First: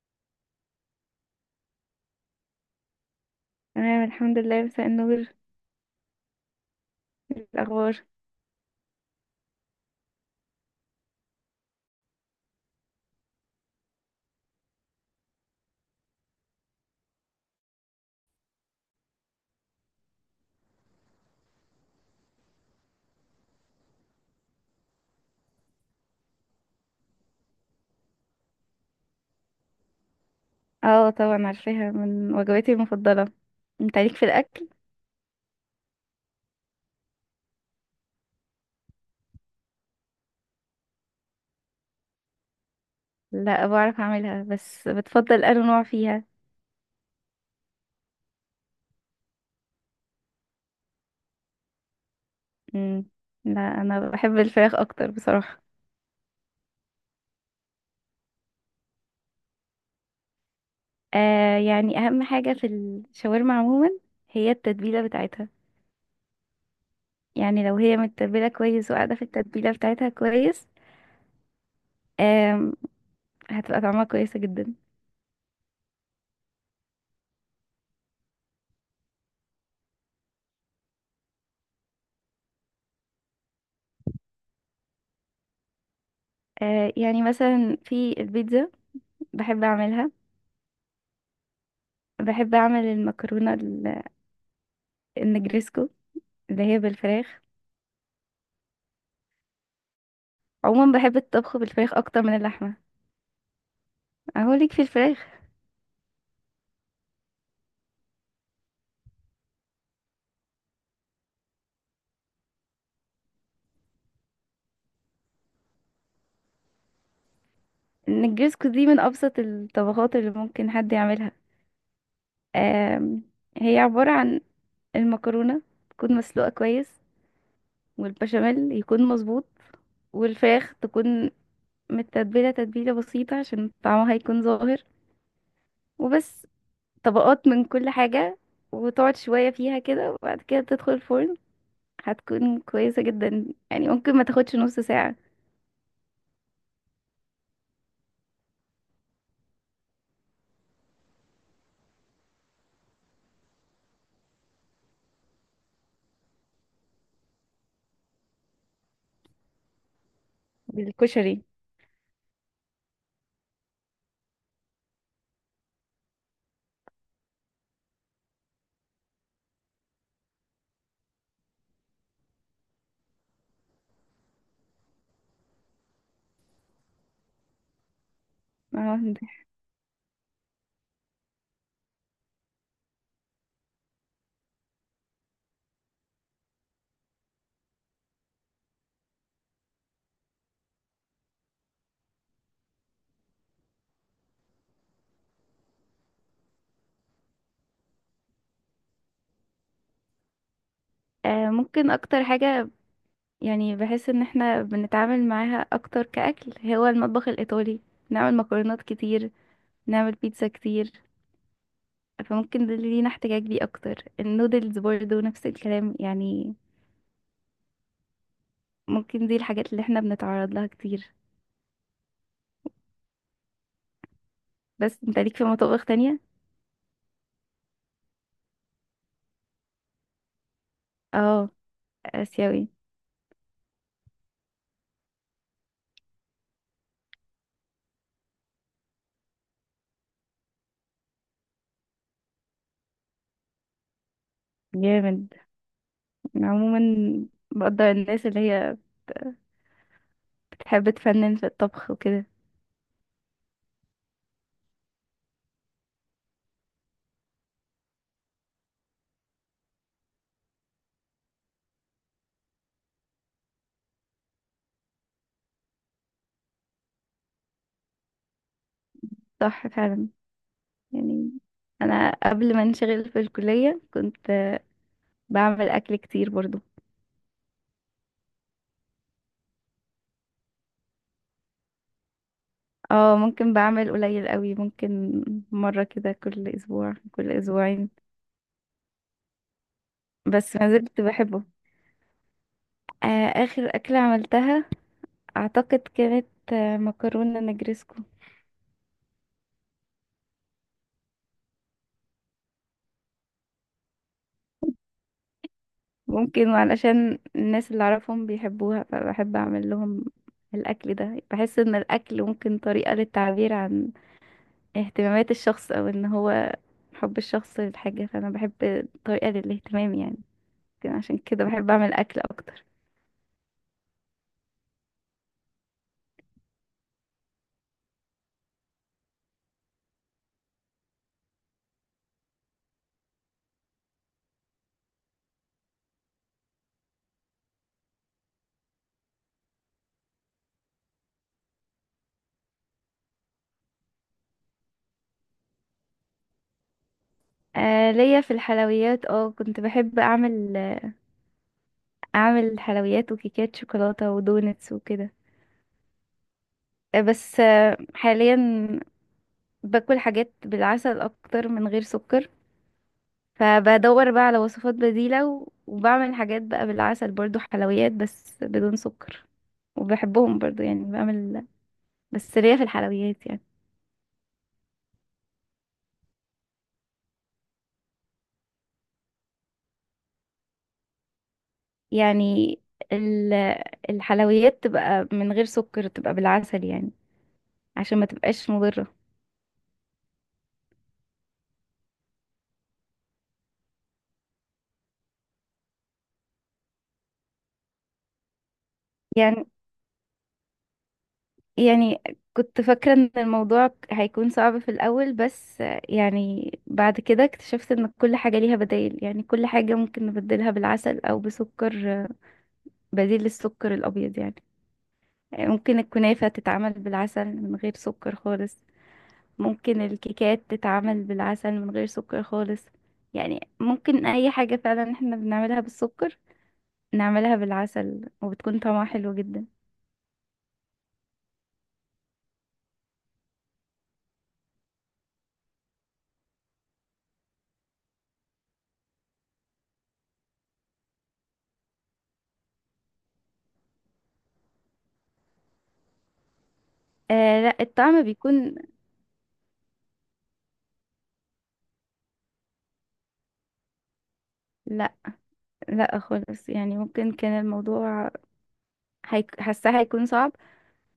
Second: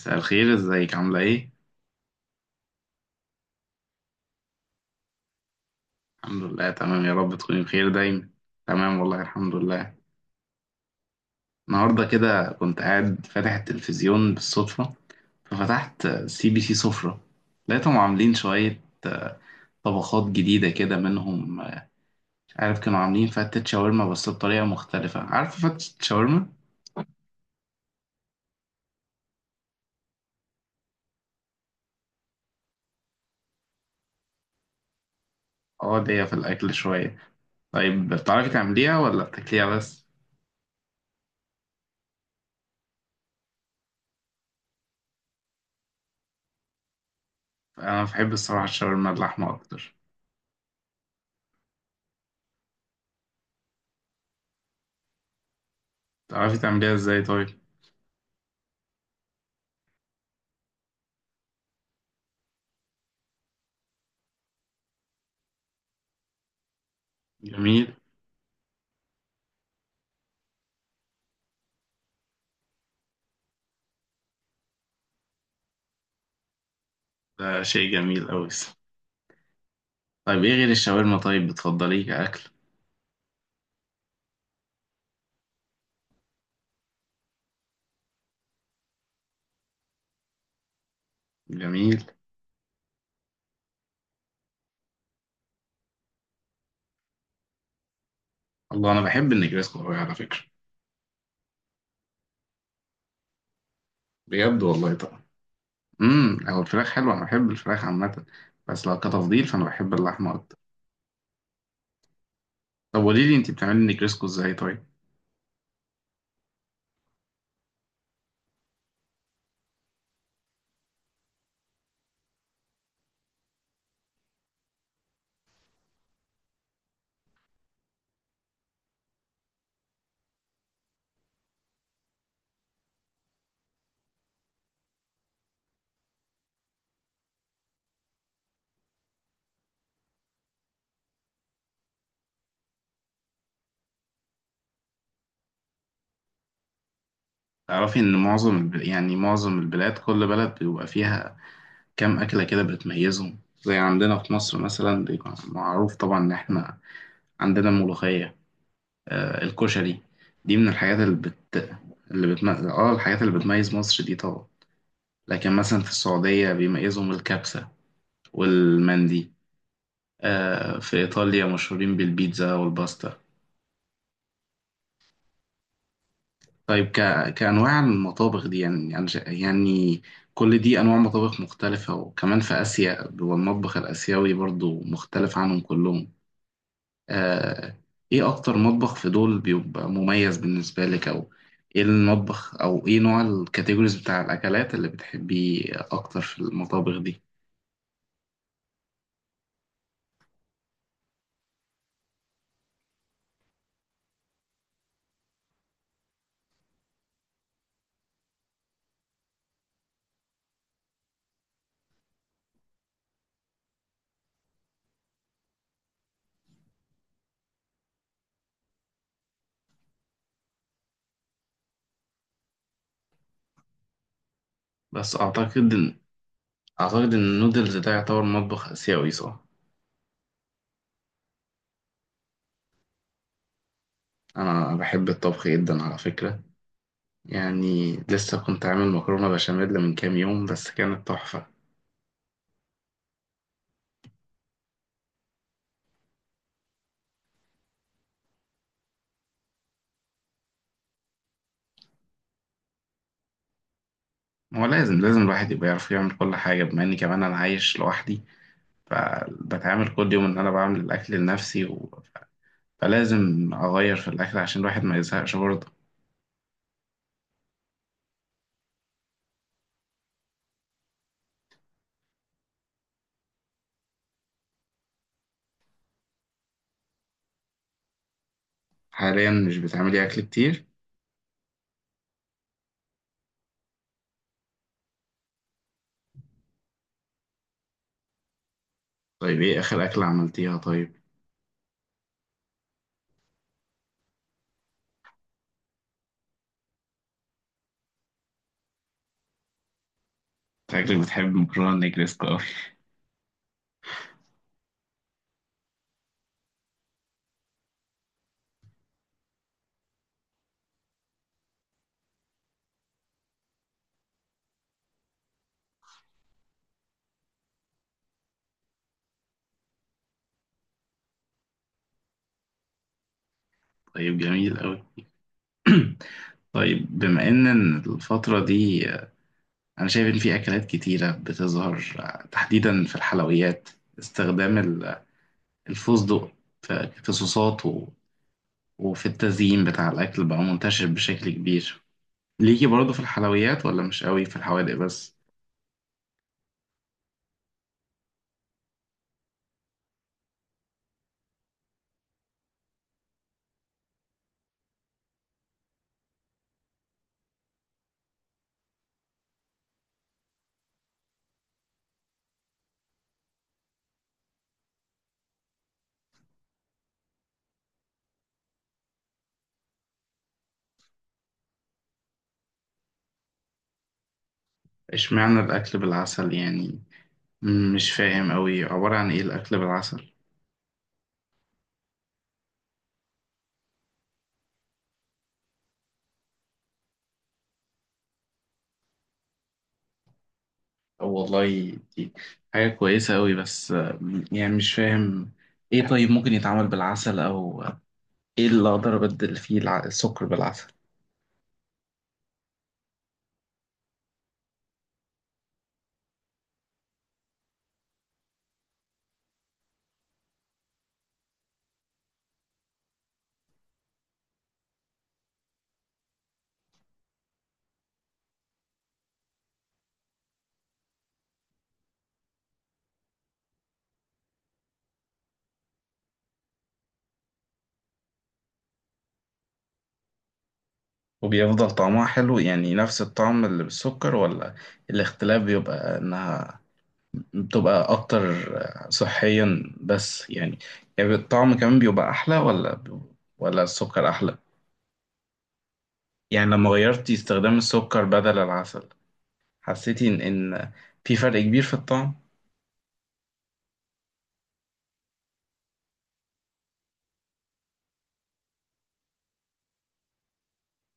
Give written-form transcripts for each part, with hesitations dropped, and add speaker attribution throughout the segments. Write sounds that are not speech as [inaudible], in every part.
Speaker 1: مساء الخير، ازيك، عاملة ايه؟
Speaker 2: تمام الحمد لله، مساء النور.
Speaker 1: الحمد لله تمام، يا رب
Speaker 2: إيه
Speaker 1: تكوني بخير
Speaker 2: الأخبار؟
Speaker 1: دايما. تمام والله، الحمد لله. النهاردة كده كنت قاعد فاتح التلفزيون بالصدفة، ففتحت سي بي سي سفرة، لقيتهم عاملين شوية طبخات جديدة كده منهم، مش عارف، كانوا عاملين فتة شاورما بس بطريقة مختلفة. عارفة فتة شاورما؟
Speaker 2: اه طبعا عارفاها، من وجباتي المفضلة. انت عليك في الأكل؟
Speaker 1: اه، ليا في الأكل شوية. طيب بتعرفي تعمليها ولا بتاكليها بس؟
Speaker 2: لا بعرف أعملها بس بتفضل أنا نوع فيها.
Speaker 1: أنا بحب الصراحة الشاورما اللحمة أكتر.
Speaker 2: مم. لا أنا بحب الفراخ أكتر بصراحة.
Speaker 1: بتعرفي تعمليها ازاي طيب؟
Speaker 2: آه أهم حاجة في الشاورما عموما هي التتبيلة بتاعتها. يعني لو
Speaker 1: جميل.
Speaker 2: هي متبلة كويس وقاعدة في التتبيلة بتاعتها كويس، آم، هتبقى طعمها كويسة جدا.
Speaker 1: ده شيء جميل أوي. طيب إيه غير الشاورما طيب بتفضليه كأكل؟
Speaker 2: آه يعني مثلا في البيتزا بحب أعملها.
Speaker 1: جميل.
Speaker 2: بحب أعمل النجريسكو اللي هي بالفراخ.
Speaker 1: الله، أنا بحب النجريسكو أوي على فكرة.
Speaker 2: عموما بحب الطبخ بالفراخ اكتر من اللحمه. اهو
Speaker 1: بجد
Speaker 2: ليك في
Speaker 1: والله، طبعا.
Speaker 2: الفراخ.
Speaker 1: هو الفراخ حلوة، أنا بحب الفراخ عامة، بس لو كتفضيل فأنا بحب اللحمة أكتر. طب قولي لي، أنت بتعملي النجريسكو إزاي طيب؟
Speaker 2: النجرسكو دي من ابسط الطبخات اللي ممكن حد يعملها. آم، هي عباره عن المكرونه تكون مسلوقه كويس، والبشاميل يكون مظبوط، والفراخ تكون متتبله تتبيله بسيطه عشان طعمها يكون ظاهر. وبس، طبقات من كل حاجه، وتقعد شويه فيها كده وبعد كده تدخل الفرن. هتكون كويسه جدا، يعني ممكن ما تاخدش نص ساعه.
Speaker 1: تعرفي إن معظم الب... يعني معظم البلاد، كل بلد بيبقى فيها كام أكلة كده بتميزهم، زي عندنا في مصر مثلا بيبقى معروف طبعا إن إحنا عندنا الملوخية، الكشري، دي من الحاجات اللي
Speaker 2: بالكشري.
Speaker 1: بت اللي بتم... اه الحاجات اللي بتميز مصر دي طبعا. لكن مثلا في السعودية بيميزهم الكبسة والمندي، في إيطاليا مشهورين بالبيتزا والباستا. طيب كأنواع المطابخ دي، يعني
Speaker 2: اه
Speaker 1: يعني ش- يعني كل دي أنواع مطابخ مختلفة، وكمان في آسيا، والمطبخ الآسيوي برضو مختلف عنهم كلهم. آه، ايه اكتر مطبخ في دول بيبقى مميز بالنسبة لك؟ او ايه المطبخ، او ايه نوع الكاتيجوريز بتاع الاكلات اللي بتحبيه اكتر في المطابخ دي؟
Speaker 2: ممكن اكتر حاجة، يعني بحس ان احنا بنتعامل معاها اكتر كأكل هو المطبخ الايطالي. نعمل مكرونات كتير، نعمل بيتزا كتير، فممكن ده اللي لينا احتكاك بيه اكتر. النودلز برضه نفس الكلام يعني، ممكن دي الحاجات اللي احنا بنتعرض لها كتير. بس
Speaker 1: بس
Speaker 2: انت ليك في
Speaker 1: اعتقد
Speaker 2: مطابخ
Speaker 1: ان
Speaker 2: تانية.
Speaker 1: النودلز ده يعتبر مطبخ اسيوي، صح؟
Speaker 2: اه، اسيوي.
Speaker 1: انا بحب الطبخ جدا على فكرة، يعني لسه كنت عامل مكرونة بشاميل من كام يوم، بس كانت تحفة.
Speaker 2: جامد. عموما بقدر الناس اللي هي بتحب تفنن في الطبخ وكده.
Speaker 1: هو لازم الواحد يبقى يعرف يعمل كل حاجة، بما اني كمان انا عايش لوحدي، فبتعامل كل يوم ان انا بعمل الاكل لنفسي، فلازم أغير في الأكل عشان الواحد ما يزهقش برضه.
Speaker 2: صح فعلا، يعني انا قبل ما انشغل في الكلية كنت بعمل اكل كتير برضو.
Speaker 1: حاليا مش بتعملي أكل كتير؟
Speaker 2: اه ممكن بعمل قليل قوي، ممكن مرة كده كل اسبوع كل اسبوعين،
Speaker 1: طيب إيه آخر أكلة عملتيها
Speaker 2: بس ما
Speaker 1: طيب؟
Speaker 2: زلت بحبه. آه، اخر اكلة عملتها اعتقد كانت آه مكرونة نجرسكو.
Speaker 1: شكلك بتحب مكرونة نجريسكو أوي.
Speaker 2: ممكن علشان الناس اللي اعرفهم بيحبوها فبحب اعمل لهم الاكل ده. بحس ان الاكل ممكن طريقة للتعبير عن اهتمامات الشخص او ان هو حب الشخص للحاجة، فانا بحب طريقة للاهتمام يعني. يمكن عشان كده بحب اعمل اكل اكتر.
Speaker 1: طيب، جميل أوي. [clears throat] طيب، بما إن الفترة دي أنا شايف إن في أكلات كتيرة بتظهر، تحديدا في الحلويات، استخدام الفستق في صوصات وفي التزيين بتاع الأكل بقى منتشر بشكل كبير. ليكي برضه في الحلويات ولا مش قوي في الحوادق بس؟
Speaker 2: آه ليا في الحلويات، اه كنت بحب اعمل حلويات وكيكات شوكولاتة ودونتس وكده. بس حاليا باكل حاجات بالعسل اكتر من غير سكر. فبدور بقى على وصفات بديلة وبعمل حاجات بقى بالعسل برضو، حلويات بس بدون سكر. وبحبهم برضو يعني بعمل، بس ليا في الحلويات
Speaker 1: اشمعنى الأكل بالعسل يعني؟ مش فاهم أوي عبارة عن إيه الأكل بالعسل.
Speaker 2: يعني ال- الحلويات تبقى من غير سكر، تبقى بالعسل يعني، عشان ما تبقاش مضرة.
Speaker 1: والله دي حاجة كويسة أوي، بس يعني مش فاهم، إيه طيب ممكن يتعمل بالعسل، أو إيه اللي أقدر أبدل
Speaker 2: يعني
Speaker 1: فيه السكر بالعسل؟
Speaker 2: يعني كنت فاكرة ان الموضوع هيكون صعب في الاول، بس يعني بعد كده اكتشفت ان كل حاجة ليها بدائل. يعني كل حاجة ممكن نبدلها بالعسل او بسكر بديل للسكر الابيض يعني. يعني ممكن الكنافة تتعمل بالعسل من غير سكر خالص، ممكن الكيكات تتعمل بالعسل من غير سكر خالص. يعني ممكن اي حاجة فعلا احنا بنعملها بالسكر نعملها بالعسل وبتكون طعمها حلو جدا.
Speaker 1: وبيفضل طعمها حلو يعني نفس الطعم اللي بالسكر، ولا الاختلاف بيبقى إنها بتبقى أكتر صحيا بس؟ يعني يعني الطعم كمان بيبقى أحلى، ولا السكر أحلى؟ يعني لما غيرتي
Speaker 2: آه لا،
Speaker 1: استخدام
Speaker 2: الطعم
Speaker 1: السكر بدل
Speaker 2: بيكون،
Speaker 1: العسل، حسيتي إن في فرق كبير في الطعم؟
Speaker 2: لا لا خالص. يعني ممكن كان الموضوع حاساه هيكون صعب،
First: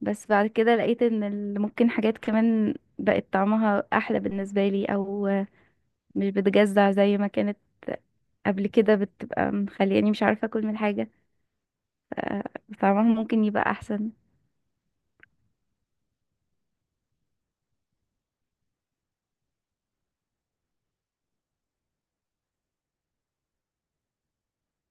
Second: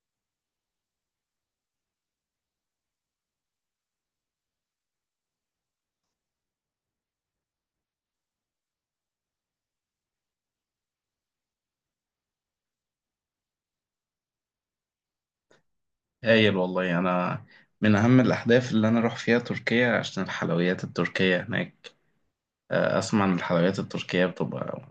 Speaker 2: بس بعد كده لقيت ان ممكن حاجات كمان بقت طعمها احلى بالنسبه لي، او مش بتجزع زي ما كانت قبل كده بتبقى مخلياني مش عارفه اكل من حاجه. طعمها ممكن يبقى احسن.
Speaker 1: هايل والله. أنا من أهم الأحداث اللي أنا أروح فيها تركيا عشان الحلويات التركية هناك، أسمع إن الحلويات التركية بتبقى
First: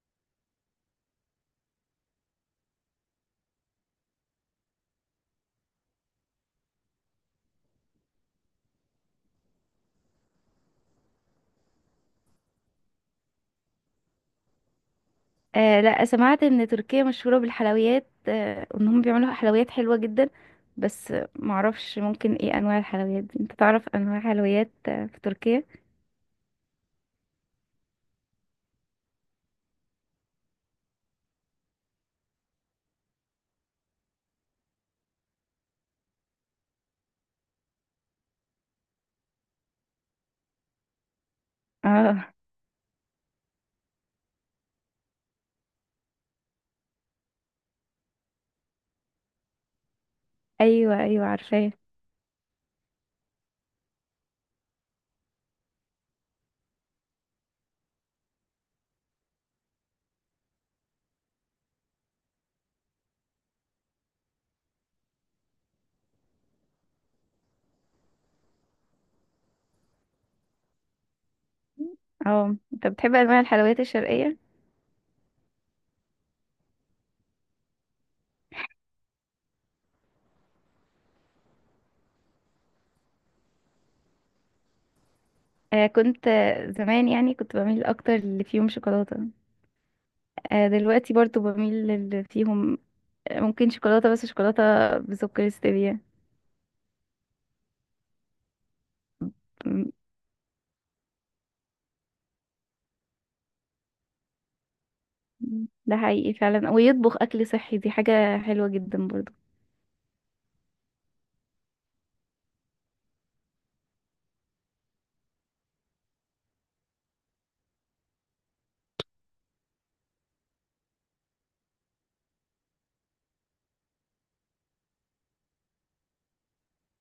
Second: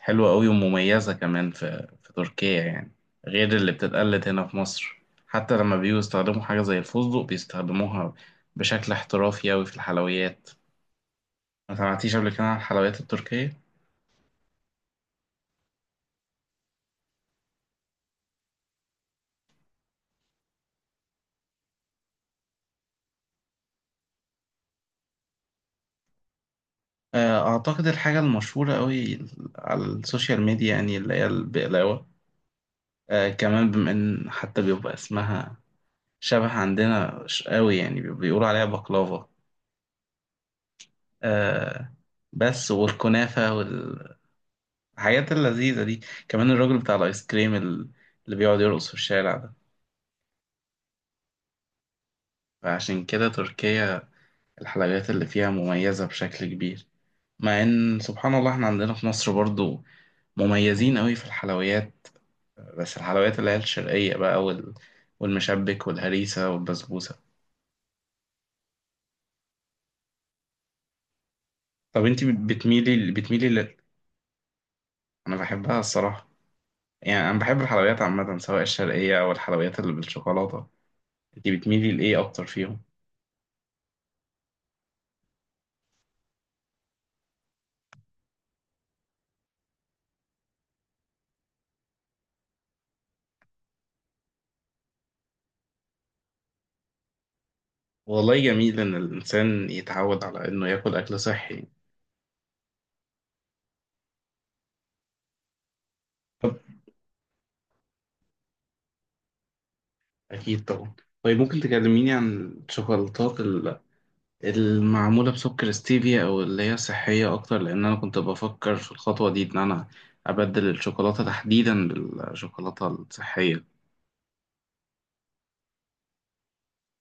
Speaker 1: حلوة أوي ومميزة كمان، في تركيا يعني، غير اللي بتتقلد هنا في مصر. حتى لما بييجوا يستخدموا حاجة زي الفستق بيستخدموها بشكل احترافي أوي في الحلويات. ما سمعتيش قبل كده عن الحلويات التركية؟
Speaker 2: آه لا، سمعت ان تركيا مشهوره بالحلويات، آه وانهم بيعملوا حلويات حلوه جدا. بس معرفش ممكن ايه انواع الحلويات دي. انت تعرف انواع حلويات في تركيا؟
Speaker 1: أعتقد الحاجة المشهورة أوي على السوشيال ميديا يعني اللي هي البقلاوة. كمان، بما ان حتى بيبقى اسمها شبه عندنا، قوي يعني، بيقولوا عليها بقلاوة. آه
Speaker 2: اه،
Speaker 1: بس، والكنافة والحاجات اللذيذة دي، كمان الراجل بتاع الايس كريم اللي بيقعد يرقص في الشارع ده.
Speaker 2: ايوه ايوه عارفاه.
Speaker 1: فعشان كده تركيا الحلويات اللي فيها مميزة بشكل كبير، مع ان سبحان الله احنا عندنا في مصر برضو مميزين قوي في الحلويات. بس الحلويات اللي هي الشرقية بقى والمشبك والهريسة والبسبوسة. طب انت
Speaker 2: اه انت بتحب انواع
Speaker 1: بتميلي؟
Speaker 2: الحلويات الشرقيه.
Speaker 1: انا بحبها الصراحه، يعني انا بحب الحلويات عامه سواء الشرقيه او الحلويات اللي بالشوكولاته. انت بتميلي لايه اكتر فيهم؟
Speaker 2: آه كنت زمان يعني كنت بميل اكتر اللي فيهم شوكولاته. آه دلوقتي برضو بميل للي فيهم ممكن شوكولاته، بس شوكولاته بسكر ستevia.
Speaker 1: والله جميل ان الانسان
Speaker 2: م-
Speaker 1: يتعود على انه ياكل اكل صحي.
Speaker 2: ده حقيقي
Speaker 1: طب،
Speaker 2: فعلا، ويطبخ اكل صحي دي حاجه حلوه جدا برضو.
Speaker 1: اكيد طبعا. طيب ممكن تكلميني عن الشوكولاتات المعموله بسكر ستيفيا او اللي هي صحيه اكتر، لان انا كنت بفكر في الخطوه دي ان انا ابدل الشوكولاته تحديدا بالشوكولاته الصحيه.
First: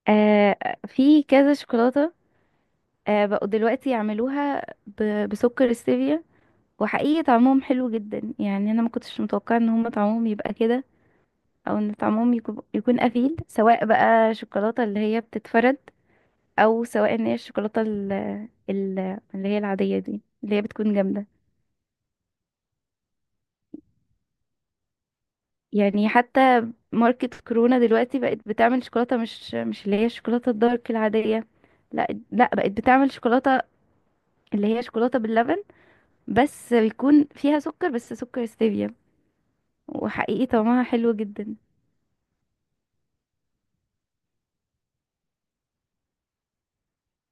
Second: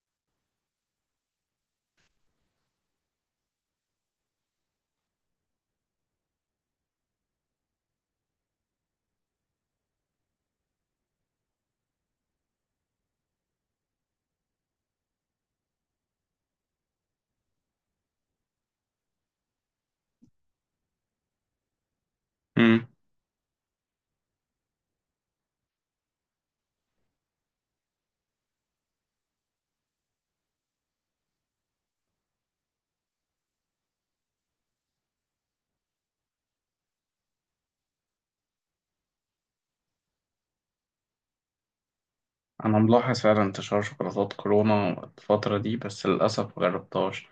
Speaker 2: آه في كذا شوكولاته آه بقوا دلوقتي يعملوها بسكر ستevia. وحقيقي طعمهم حلو جدا، يعني انا ما كنتش متوقعه ان هم طعمهم يبقى كده، او ان طعمهم يكون قفيل، سواء بقى شوكولاته اللي هي بتتفرد، او سواء ان هي الشوكولاته ال- اللي هي العاديه دي اللي هي بتكون جامده. يعني حتى ماركة كورونا دلوقتي بقت بتعمل شوكولاته، مش اللي هي الشوكولاته الدارك العاديه، لا لا، بقت بتعمل شوكولاته اللي هي شوكولاته باللبن، بس بيكون فيها سكر، بس سكر ستيفيا. وحقيقي طعمها حلو جدا.
Speaker 1: أنا ملاحظ فعلا انتشار شوكولاتات كورونا الفترة دي، بس للأسف مجربتهاش،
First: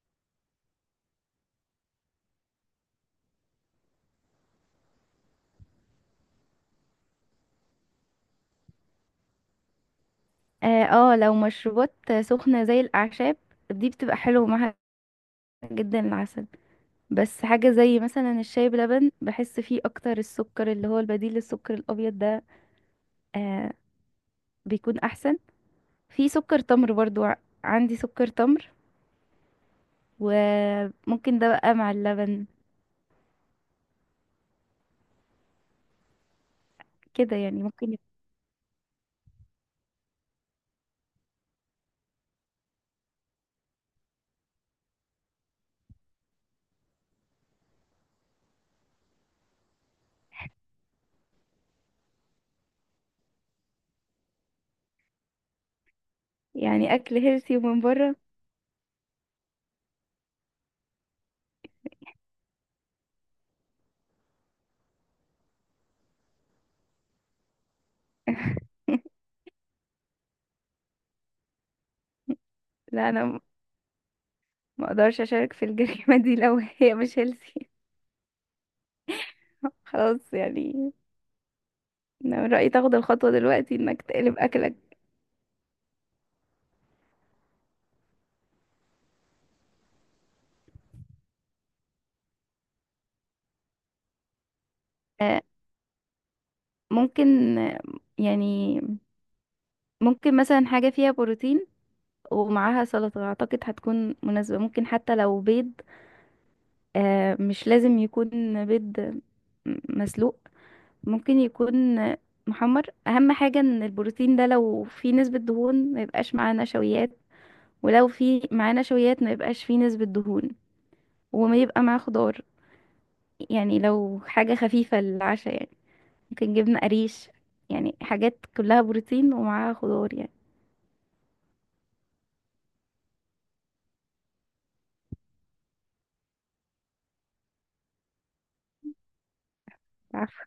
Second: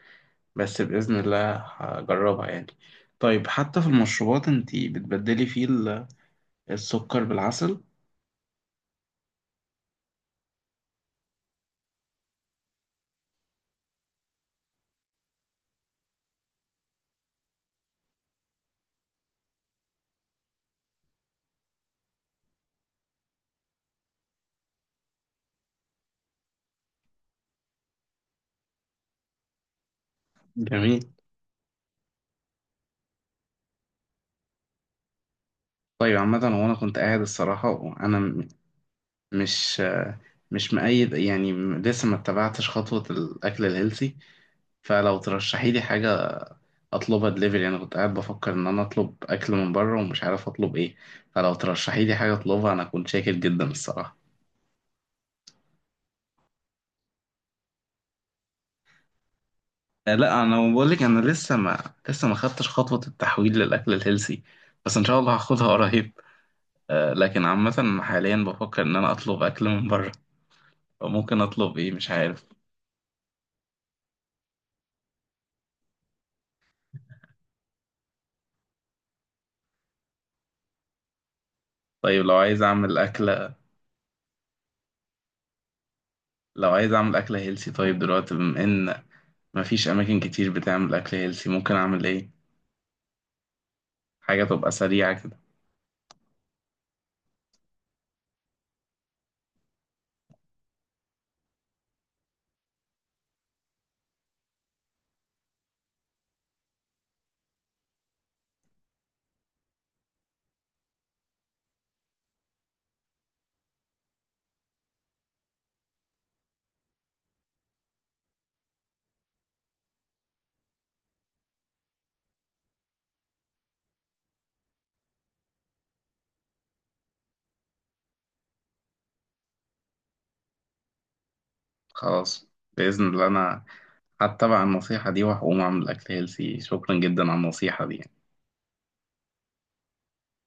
Speaker 1: بس بإذن الله هجربها يعني. طيب حتى في المشروبات انتي بتبدلي فيه السكر بالعسل؟
Speaker 2: اه لو مشروبات سخنه زي الاعشاب دي بتبقى حلوه معاها جدا العسل. بس حاجة زي مثلا الشاي بلبن، بحس فيه اكتر السكر اللي هو البديل للسكر الابيض ده آه بيكون احسن. في سكر تمر برضو، عندي سكر تمر
Speaker 1: جميل.
Speaker 2: وممكن ده بقى مع اللبن.
Speaker 1: طيب عامة، هو أنا كنت قاعد
Speaker 2: كده يعني
Speaker 1: الصراحة،
Speaker 2: ممكن يب-
Speaker 1: وأنا مش مش مؤيد يعني، لسه ما اتبعتش خطوة الأكل الهيلثي، فلو ترشحي لي حاجة أطلبها دليفري. أنا كنت قاعد بفكر إن أنا أطلب أكل من بره ومش عارف أطلب إيه، فلو ترشحي لي حاجة أطلبها أنا كنت شاكر جدا الصراحة.
Speaker 2: يعني اكل هيلثي ومن بره؟
Speaker 1: لا، انا بقول لك، انا لسه ما خدتش خطوه التحويل للاكل الهيلثي، بس ان شاء الله هاخدها قريب. لكن عامه حاليا بفكر ان انا اطلب اكل من بره، ممكن اطلب ايه مش عارف.
Speaker 2: لا ما اقدرش اشارك في الجريمة دي [laughs] لو هي مش هيلثي. [laughs] خلاص يعني.
Speaker 1: طيب لو
Speaker 2: انا من
Speaker 1: عايز
Speaker 2: رأيي تاخد
Speaker 1: اعمل
Speaker 2: الخطوة
Speaker 1: اكله
Speaker 2: دلوقتي انك تقلب اكلك.
Speaker 1: لو عايز اعمل اكله هيلثي طيب، دلوقتي بما ان مفيش اماكن كتير بتعمل اكل هيلثي، ممكن اعمل ايه؟ حاجه تبقى سريعه كده.
Speaker 2: آه ممكن، يعني ممكن مثلا حاجة فيها بروتين ومعاها سلطة، أعتقد هتكون مناسبة. ممكن حتى لو بيض، مش لازم يكون بيض مسلوق، ممكن يكون محمر. أهم حاجة إن البروتين ده لو فيه نسبة دهون ما يبقاش معاه نشويات، ولو فيه معاه نشويات ما يبقاش فيه نسبة دهون، وما يبقى معاه خضار. يعني لو حاجة خفيفة للعشاء يعني، ممكن جبنة قريش، يعني حاجات كلها بروتين ومعاها خضار
Speaker 1: خلاص، باذن الله انا هتبع النصيحه دي وهقوم اعمل اكل هيلثي. شكرا جدا على النصيحه دي.
Speaker 2: يعني